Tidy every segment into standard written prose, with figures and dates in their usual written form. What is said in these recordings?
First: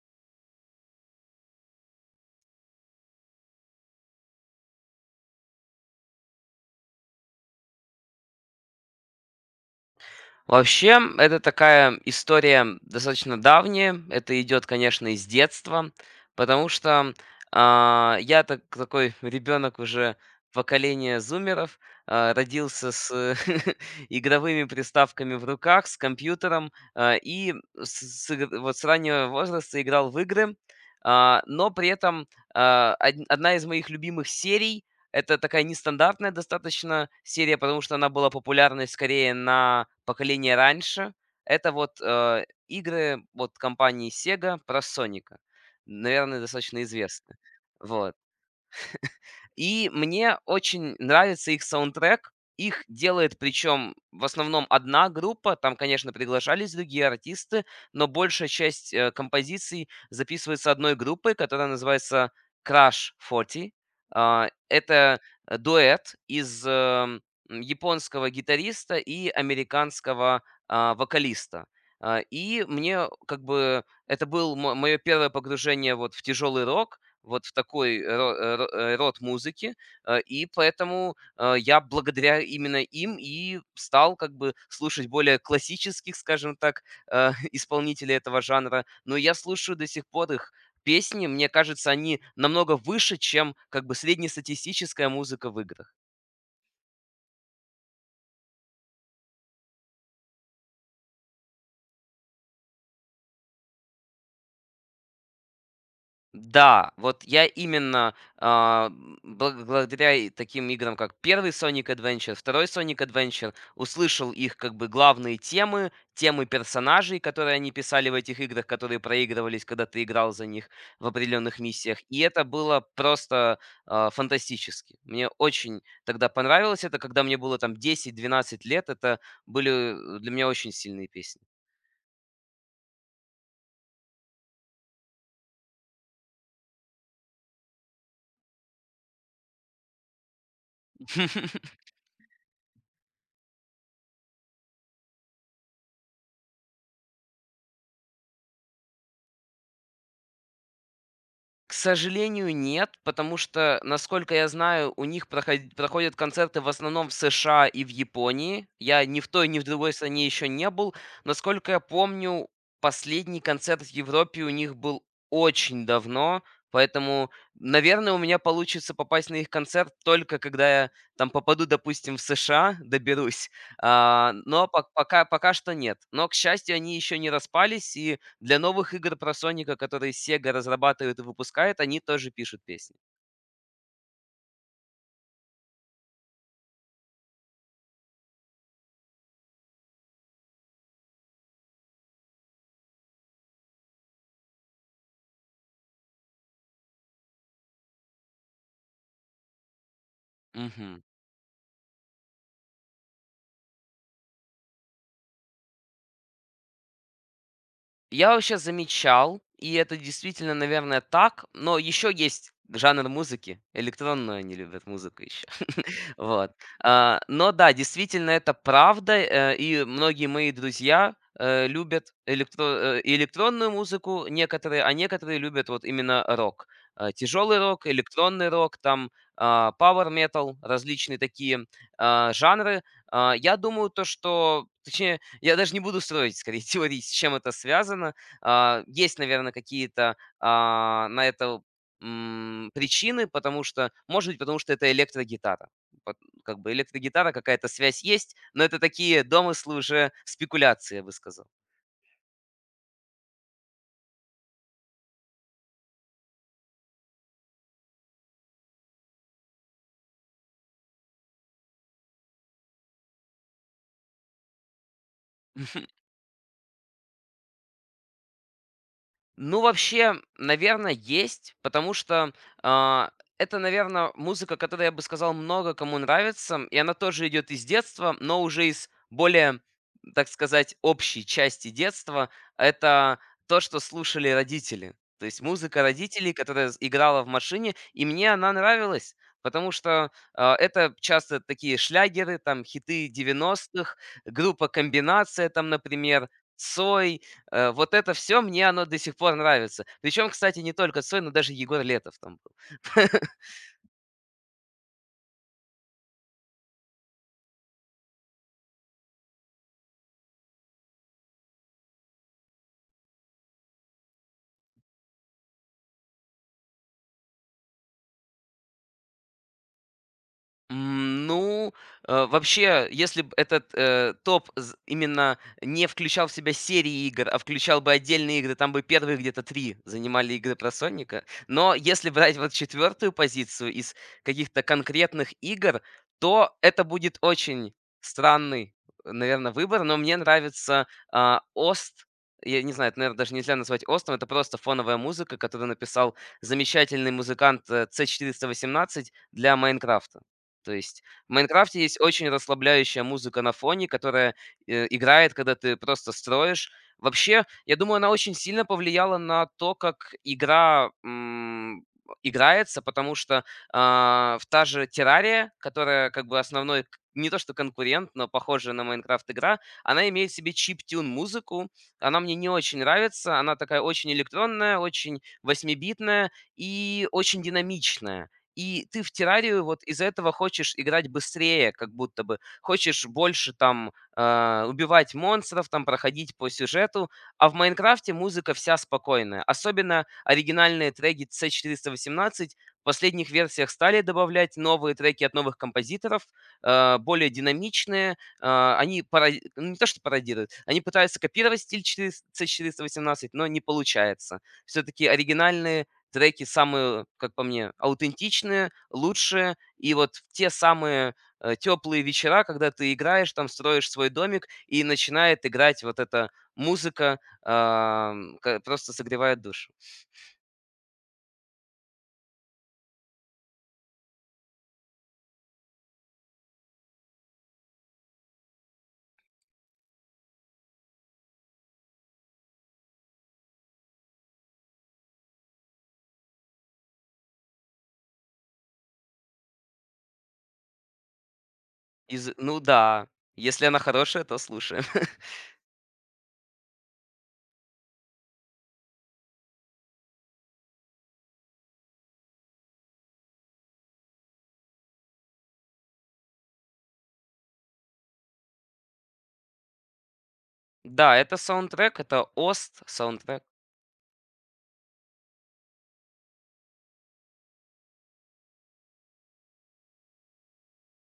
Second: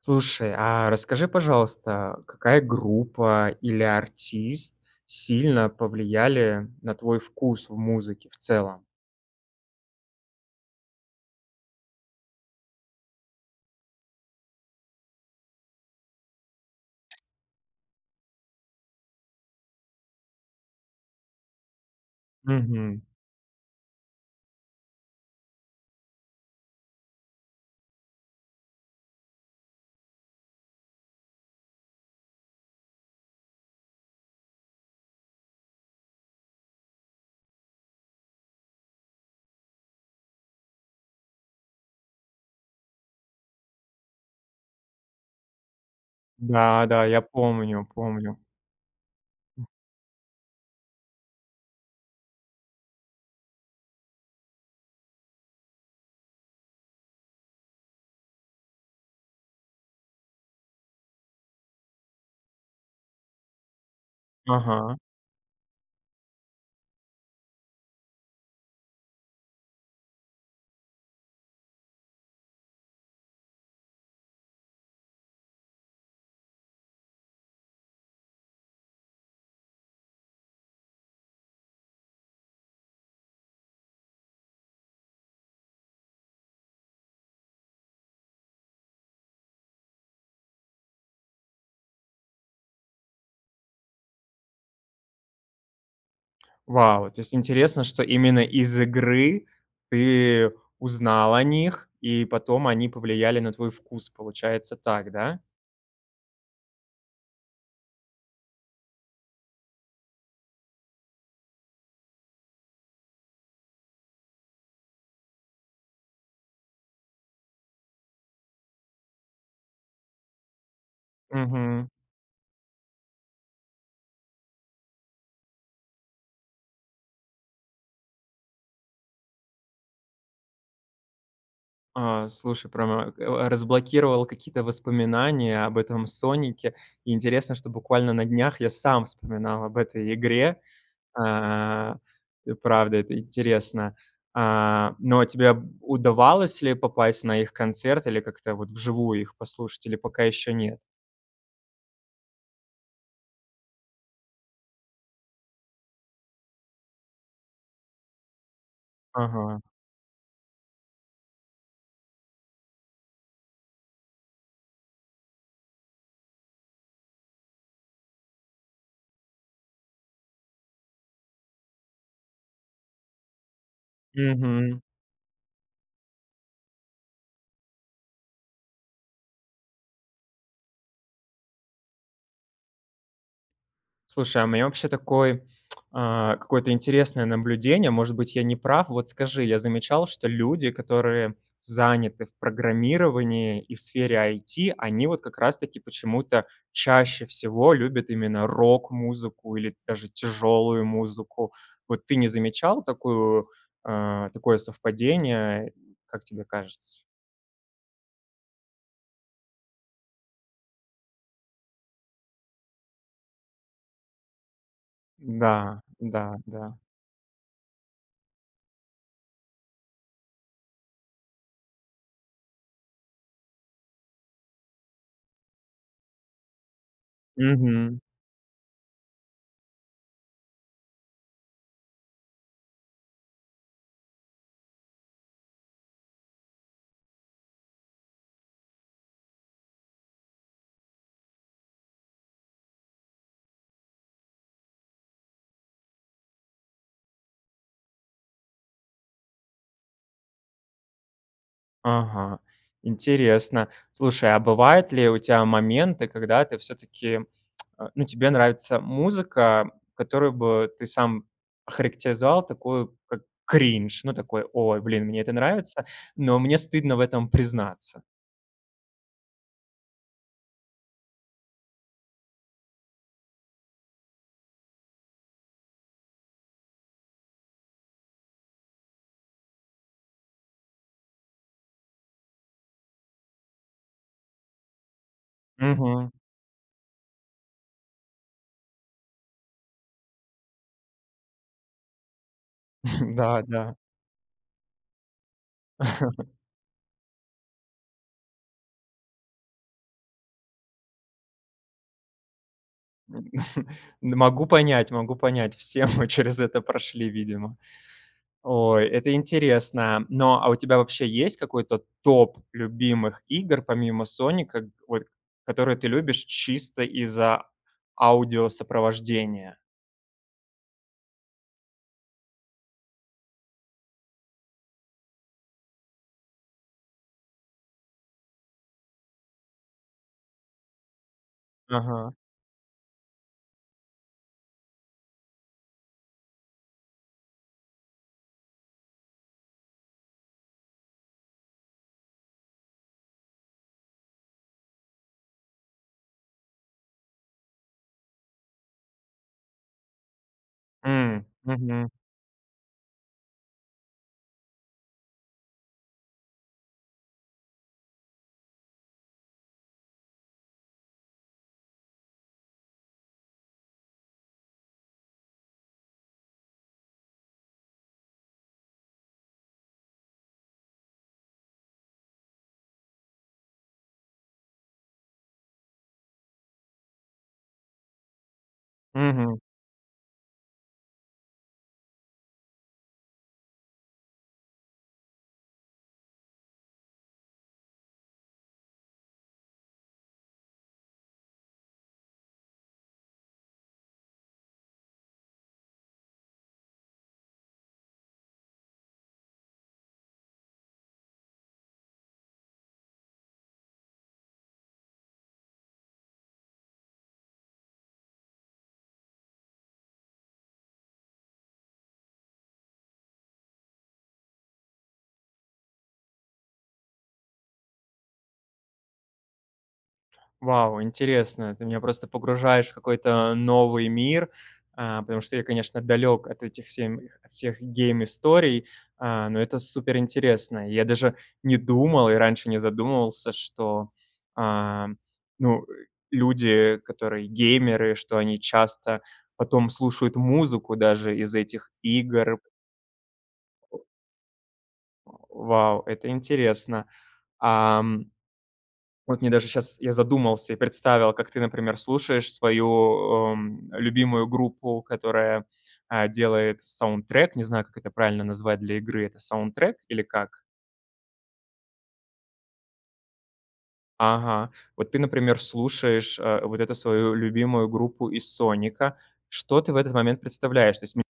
Слушай, а расскажи, пожалуйста, какая группа или артист сильно повлияли на твой вкус в музыке в целом? Вообще, это такая история достаточно давняя. Это идет, конечно, из детства, потому что такой ребенок уже поколения зумеров, родился Мгм. с игровыми приставками в руках, с компьютером, и с, вот с раннего возраста играл в игры. Но при этом одна из моих любимых серий это такая нестандартная достаточно серия, потому что она была популярной скорее на поколение раньше. Это вот игры вот компании Sega про Соника. Наверное, достаточно Да, да, я известны. помню, Вот. помню. И мне очень нравится их саундтрек. Их делает, причем в основном одна группа, там, конечно, приглашались другие артисты, но большая часть композиций записывается одной группой, которая называется Crash 40. А, Ага. Это э, дуэт из японского гитариста и американского вокалиста. И мне как бы это было мое первое погружение вот в тяжелый рок, вот в такой род музыки. И поэтому, я благодаря именно им и стал как бы слушать более классических, скажем так, исполнителей этого жанра. Но я слушаю до сих пор их песни. Мне кажется, они намного выше, чем как бы среднестатистическая музыка в играх. Вау, то есть интересно, что именно из игры ты узнал о них, и потом они повлияли на твой вкус, получается так, да? Да, вот я именно, а, м, бл благодаря и таким играм, как Первый Sonic Adventure, Второй Sonic Adventure, услышал их как бы главные темы, темы персонажей, которые они писали в этих играх, которые проигрывались, когда ты играл за них в определенных Мгм. миссиях. И это было просто, фантастически. Мне очень тогда понравилось это, когда мне было там 10-12 лет. Это были, для меня очень сильные песни. Слушай, прям разблокировал какие-то воспоминания об этом «Сонике». И интересно, что буквально на днях я сам вспоминал об этой игре. А, и правда, это интересно. Но тебе б удавалось ли попасть на их концерт или как-то вот вживую их послушать, или пока еще нет? К сожалению, нет, потому что, насколько я знаю, у них проходят концерты в основном в США и в Японии. Я ни в той, ни Ага. в другой стране еще не был. Насколько я помню, последний концерт в Европе у них был очень давно, поэтому, наверное, у меня получится попасть на их концерт только когда я там попаду, допустим, в США, доберусь. А, но Мгм. пок- пока, пока что нет. Но, к счастью, они еще не распались, и для новых игр про Соника, которые Sega разрабатывает и выпускает, они тоже пишут песни. Слушай, а у меня вообще такой, какое-то интересное наблюдение. Может быть, я не прав. Вот скажи, я замечал, что люди, которые заняты в программировании и в сфере IT, они вот как раз-таки почему-то чаще всего любят именно рок-музыку или даже тяжелую Мгм. музыку. Вот ты не замечал такое совпадение? Как тебе кажется? Я вообще замечал, и это действительно, наверное, так, но еще есть жанр музыки, электронную они любят музыку еще. Да, да, Вот. да. Но да, действительно, это правда, и многие мои друзья любят электронную музыку некоторые, а некоторые любят вот именно рок. Тяжелый рок, электронный рок, там power metal, различные такие жанры. Я думаю, то, что, точнее, я даже не буду строить, скорее, теории, с чем это связано. Есть, наверное, какие-то на это причины, потому что, может быть, потому что это электрогитара. Пот- Как бы электрогитара, какая-то связь есть, но это такие домыслы уже спекуляции, я бы сказал. Ага, интересно. Слушай, а бывают ли у тебя моменты, когда ты все-таки, ну, тебе нравится музыка, которую бы ты сам охарактеризовал такую, как кринж, ну, такой, ой, блин, мне это нравится, но мне стыдно в этом признаться. Ну, вообще, наверное, есть, потому что а, это, наверное, музыка, которая, я бы сказал, много кому нравится, и она тоже идет из детства, но уже из более, так сказать, общей части детства. Это то, что слушали родители. То есть музыка Мгм. родителей, которая играла в машине, и мне она нравилась, потому что это часто такие шлягеры, там хиты Да, да. 90-х, группа «Комбинация», там, например, Цой. Вот это все мне оно до сих пор нравится. Причем, кстати, не только Цой, но даже Егор Летов там был. Могу понять, все мы через это прошли, видимо. Ой, это интересно. Но у тебя вообще есть какой-то топ любимых игр помимо «Соника», вот которые ты любишь чисто из-за аудиосопровождения? Ну, вообще, если бы этот топ именно не включал в себя серии игр, а включал бы отдельные игры, там бы первые где-то три занимали игры про Соника. Но если Ага. брать вот четвертую позицию из каких-то конкретных игр, то это будет очень странный, наверное, выбор. Но мне нравится Ост. Я не знаю, это, наверное, даже нельзя назвать Остом. Это просто фоновая музыка, которую написал замечательный музыкант C418 для Майнкрафта. То есть М. в "Майнкрафте" Мгм. есть очень расслабляющая музыка на фоне, которая, играет, когда ты просто строишь. Вообще, я думаю, она очень сильно повлияла на то, как игра, играется, потому что, в та же "Террария", которая как бы основной к не то что конкурент, но похожая на "Майнкрафт" игра, она имеет в себе чиптюн музыку. Она мне не очень нравится. Она такая очень электронная, очень восьмибитная и очень динамичная. И ты в Мгм. террарию вот из-за этого хочешь играть быстрее, как будто бы. Хочешь больше там убивать монстров, там проходить по сюжету. А в Майнкрафте музыка вся спокойная. Особенно оригинальные треки C418 в последних версиях стали добавлять новые треки от новых композиторов, более динамичные. Они ну, не то, что пародируют, они пытаются копировать стиль 400 C418, но не получается. Все-таки оригинальные треки самые, как по мне, аутентичные, лучшие. И вот в те самые теплые вечера, когда ты играешь, там строишь свой домик и начинает играть вот эта музыка, просто согревает душу. Вау, интересно. Ты меня просто погружаешь в какой-то новый мир, потому что я, конечно, далек от этих всем, от всех гейм-историй, но это супер интересно. Я даже не думал и раньше не задумывался, что а, ну, люди, которые геймеры, что они часто потом слушают музыку даже из этих Из... игр. Ну да, если она хорошая, то слушаем. Вау, это интересно. Вот мне даже сейчас я задумался и представил, как ты, например, слушаешь свою, любимую группу, которая, делает саундтрек. Не знаю, как это правильно назвать для игры. Это саундтрек или как? Да, это саундтрек, это ОСТ саундтрек. Ага. Вот ты, например, слушаешь, вот эту свою любимую группу из «Соника». Что ты в этот момент представляешь? То есть м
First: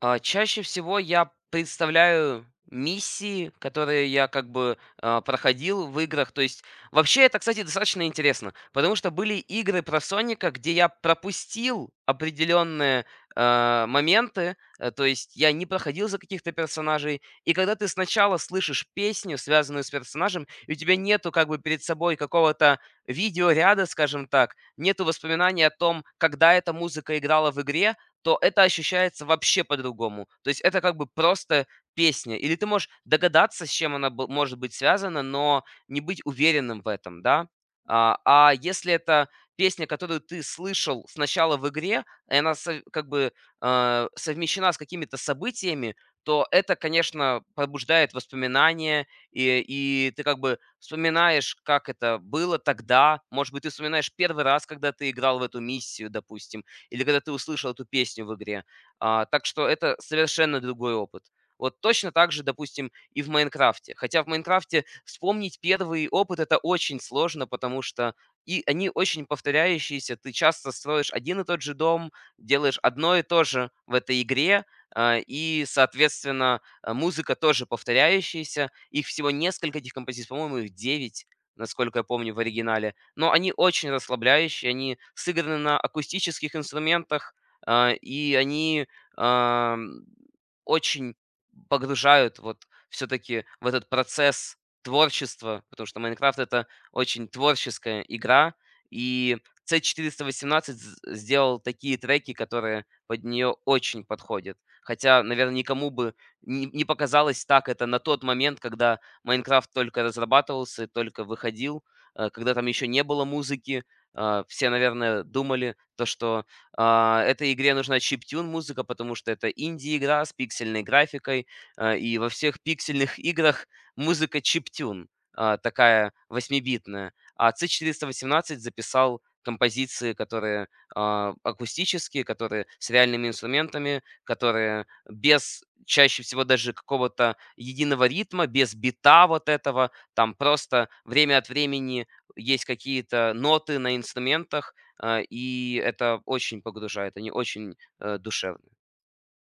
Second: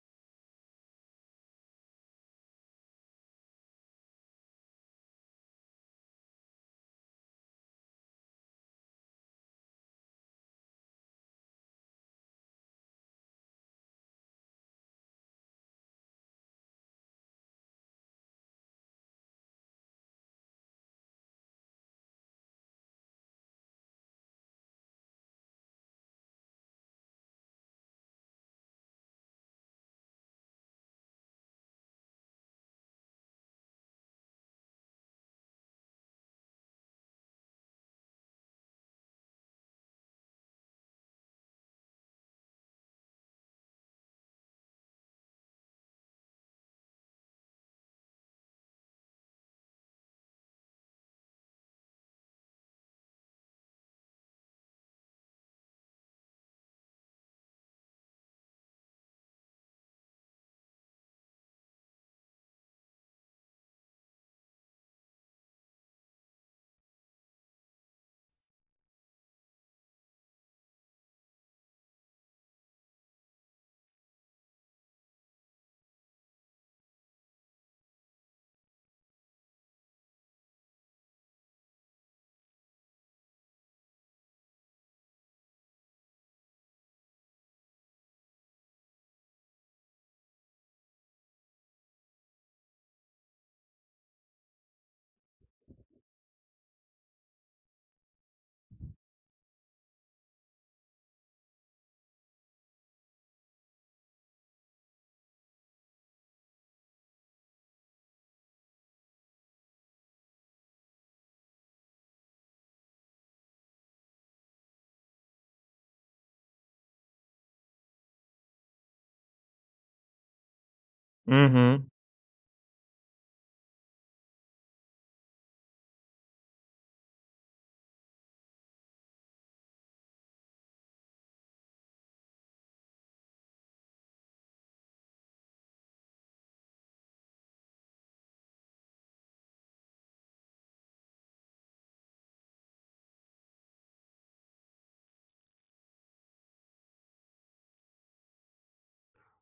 Чаще всего я представляю миссии, которые я как бы проходил в играх. То есть вообще это, кстати, достаточно интересно, потому что были игры про Соника, где я пропустил определенные моменты, то есть я не проходил за каких-то персонажей. И когда ты сначала слышишь песню, связанную с персонажем, и у тебя нету как бы перед собой какого-то видеоряда, скажем так, нету воспоминаний о том, когда эта музыка играла в игре, то это ощущается вообще по-другому. То есть это как бы просто песня. Или ты можешь догадаться, с чем она может быть связана, но не быть уверенным в этом, да? А если это песня, которую ты слышал сначала в игре, и она как бы совмещена с какими-то событиями, то это, конечно, пробуждает воспоминания, и ты как бы вспоминаешь, как это было тогда. Может быть, ты вспоминаешь первый раз, когда ты играл в эту миссию, допустим, или когда ты услышал эту песню в игре. Так что это совершенно другой опыт. Вот точно так же, допустим, и в Майнкрафте. Хотя в Майнкрафте вспомнить первый опыт это очень сложно, потому что и они очень повторяющиеся. Ты часто строишь один и тот же дом, делаешь одно и то же в этой игре, и, соответственно, музыка тоже повторяющаяся. Их всего несколько этих композиций, по-моему, их 9, насколько я помню, в оригинале, но они очень расслабляющие, они сыграны на акустических инструментах, и они, ам, очень погружают вот все-таки в этот процесс творчества, потому что Майнкрафт это очень творческая игра, и C418 сделал такие треки, которые под нее очень подходят. Хотя, наверное, никому бы не, не показалось так это на тот момент, когда Майнкрафт только разрабатывался, только выходил, когда там еще не было музыки, все, наверное, думали то, что этой игре нужна чиптюн музыка, потому что это инди-игра с пиксельной графикой, Мгм. И во всех пиксельных играх музыка чиптюн, такая восьмибитная. А C418 записал композиции, которые акустические, которые с реальными инструментами, которые без чаще всего даже какого-то единого ритма, без бита вот этого, там просто время от времени есть какие-то ноты на инструментах, и это очень погружает, они очень, душевные.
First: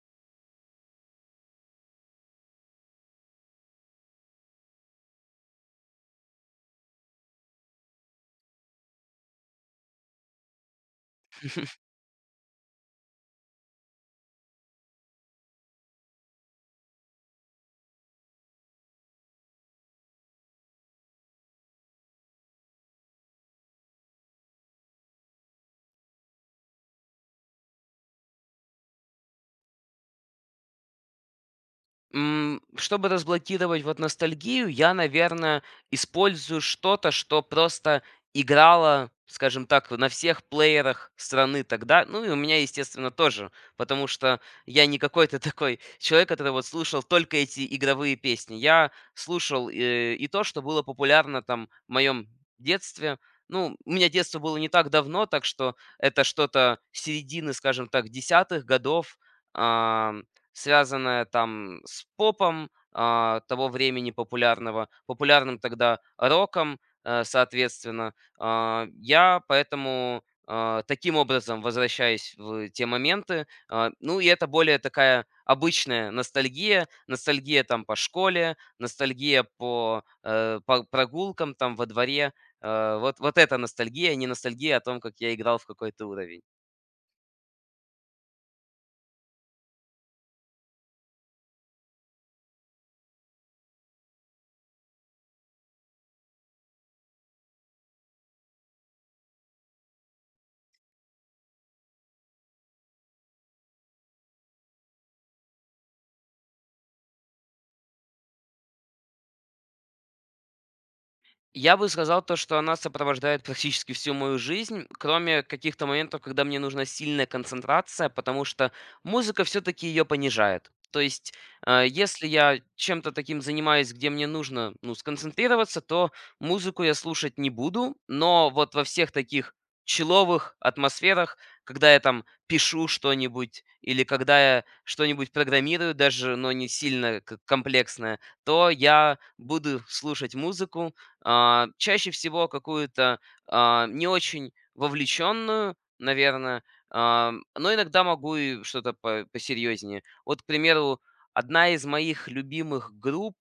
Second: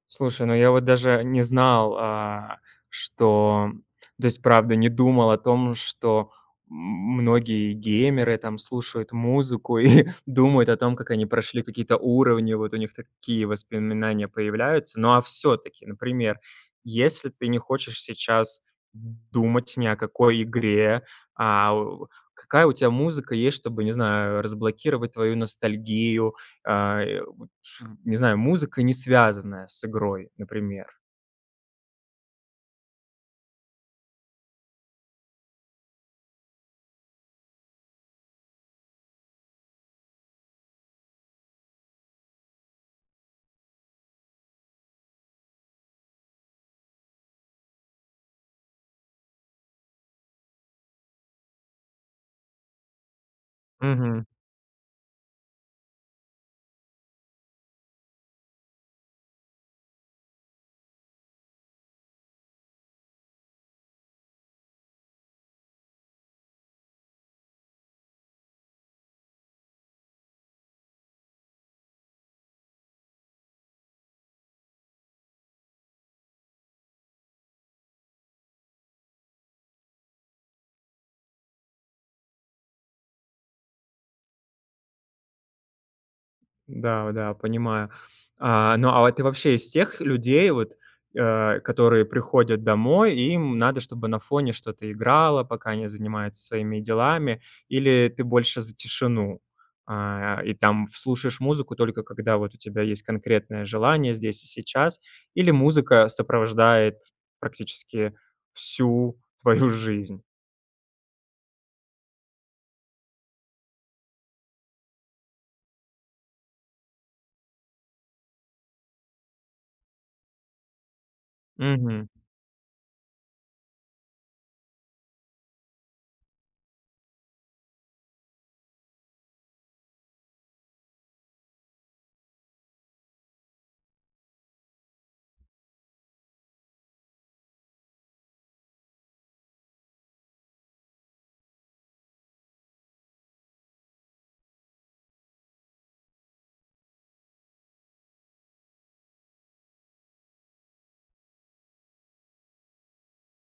Слушай, ну я вот даже не знал, что то есть, правда, не думал о том, что м многие геймеры там слушают музыку и думают о том, как они прошли какие-то уровни, вот у них такие воспоминания появляются. Ну, а все таки например, если ты не хочешь сейчас думать ни о какой игре, а, у какая у тебя музыка есть, чтобы, не знаю, разблокировать твою ностальгию? А, э не знаю, музыка, не связанная с игрой, например. Чтобы разблокировать вот ностальгию, я, наверное, использую что-то, что просто играло, скажем так, на всех плеерах страны тогда. Ну и у меня, естественно, тоже, потому что я не какой-то такой человек, который вот слушал только эти игровые песни. Я слушал и то, что было популярно там в моем детстве. Ну, у меня Мгм. детство было не так давно, так что это что-то середины, скажем так, десятых годов, связанная там с попом, того времени популярного, популярным тогда роком, соответственно. Я поэтому, таким образом возвращаюсь в те моменты. Ну, и это более такая обычная ностальгия. Ностальгия там по школе, ностальгия по прогулкам там во дворе. Вот, вот эта ностальгия, а не ностальгия о том, как я играл в какой-то уровень. Да, да, понимаю. А вот ты вообще из тех людей, вот, которые приходят домой, и им надо, чтобы на фоне что-то играло, пока они занимаются своими делами, или ты больше за тишину? И там слушаешь музыку только когда вот у тебя есть конкретное желание здесь и сейчас, или музыка сопровождает практически всю твою жизнь? Я бы сказал то, что она сопровождает практически всю мою жизнь, кроме каких-то моментов, когда мне нужна сильная концентрация, потому что музыка все-таки ее понижает. То есть, если я чем-то таким занимаюсь, где мне нужно ну, сконцентрироваться, то музыку я слушать не буду, но вот во всех таких человых атмосферах, когда я там пишу что-нибудь или когда я что-нибудь программирую, даже, но не сильно комплексное, то я буду слушать музыку, чаще всего какую-то, не очень вовлеченную, наверное, но иногда могу и что-то по посерьезнее. Вот, к примеру, одна из моих любимых групп,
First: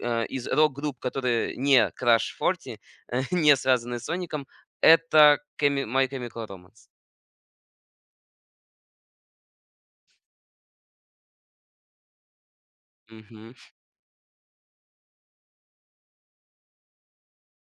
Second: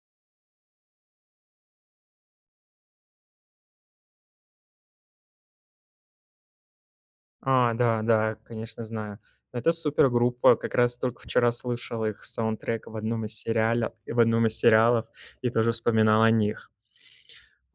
из рок-групп, которые не Crash 40, не связаны с "Соником", это Кеми My Chemical Romance. Да, да, конечно, знаю. Но это супергруппа. Как раз только вчера слышал их саундтрек в одном из сериалов и тоже вспоминал о них.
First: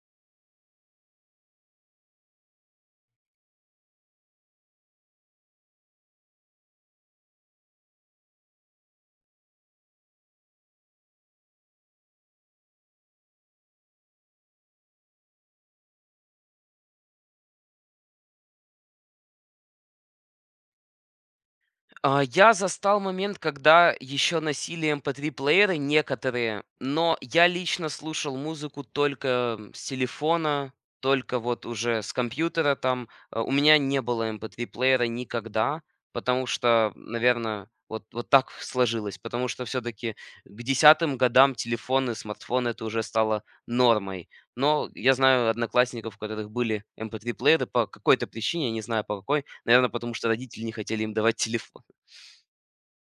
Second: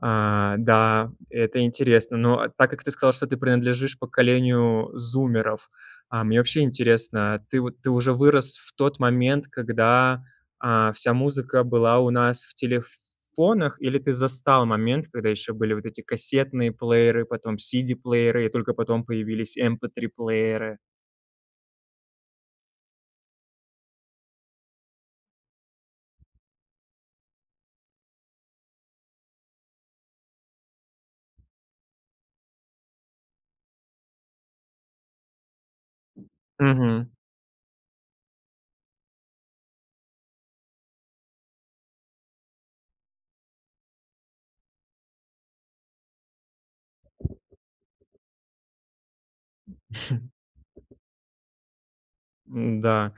Да, это интересно. Так как ты сказал, что ты принадлежишь поколению зумеров, мне вообще интересно, ты уже вырос в тот момент, когда, вся музыка была у нас в телефонах, или ты застал момент, когда еще были вот эти кассетные плееры, потом CD-плееры, и только потом появились MP3 плееры? Я застал момент, когда еще носили MP3-плееры некоторые, но я лично слушал музыку только с телефона, только вот уже с компьютера там. У меня не было MP3-плеера никогда, потому что, Мгм. наверное, вот так сложилось. Потому что все таки к десятым годам телефоны, смартфоны — это уже стало нормой. Но я знаю одноклассников, у которых были MP3-плееры по какой-то причине, я не знаю по какой. Наверное, потому что родители не хотели им давать телефон. Да.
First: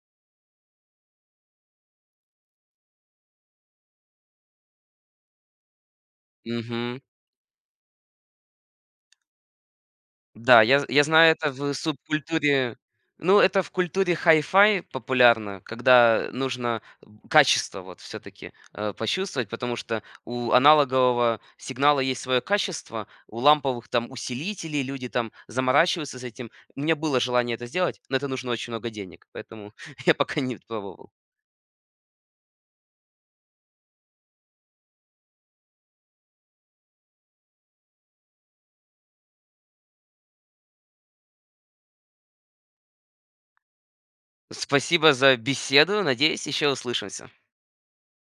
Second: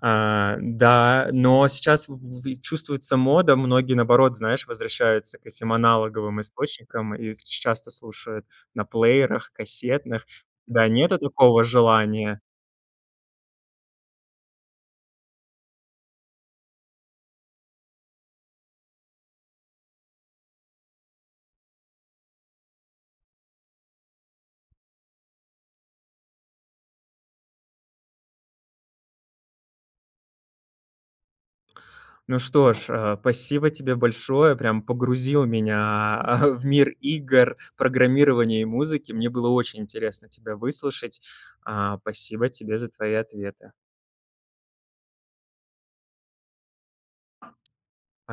Да, но сейчас в и чувствуется мода. Многие, наоборот, знаешь, возвращаются к этим аналоговым Мгм. источникам и часто слушают на плеерах, кассетных. Да, я з Да, я нету знаю это такого в желания. субкультуре. Ну, это в культуре хай-фай популярно, когда нужно б качество вот все таки почувствовать, потому что у аналогового сигнала есть свое качество, у ламповых там усилителей люди там заморачиваются с этим. У меня было желание это сделать, но это нужно очень много денег, поэтому я пока не пробовал. Ну что ж, спасибо тебе большое. Прям погрузил меня, в мир игр, программирования и музыки. Мне было очень интересно тебя выслушать. Спасибо тебе за твои ответы. Спасибо за беседу, надеюсь, еще услышимся.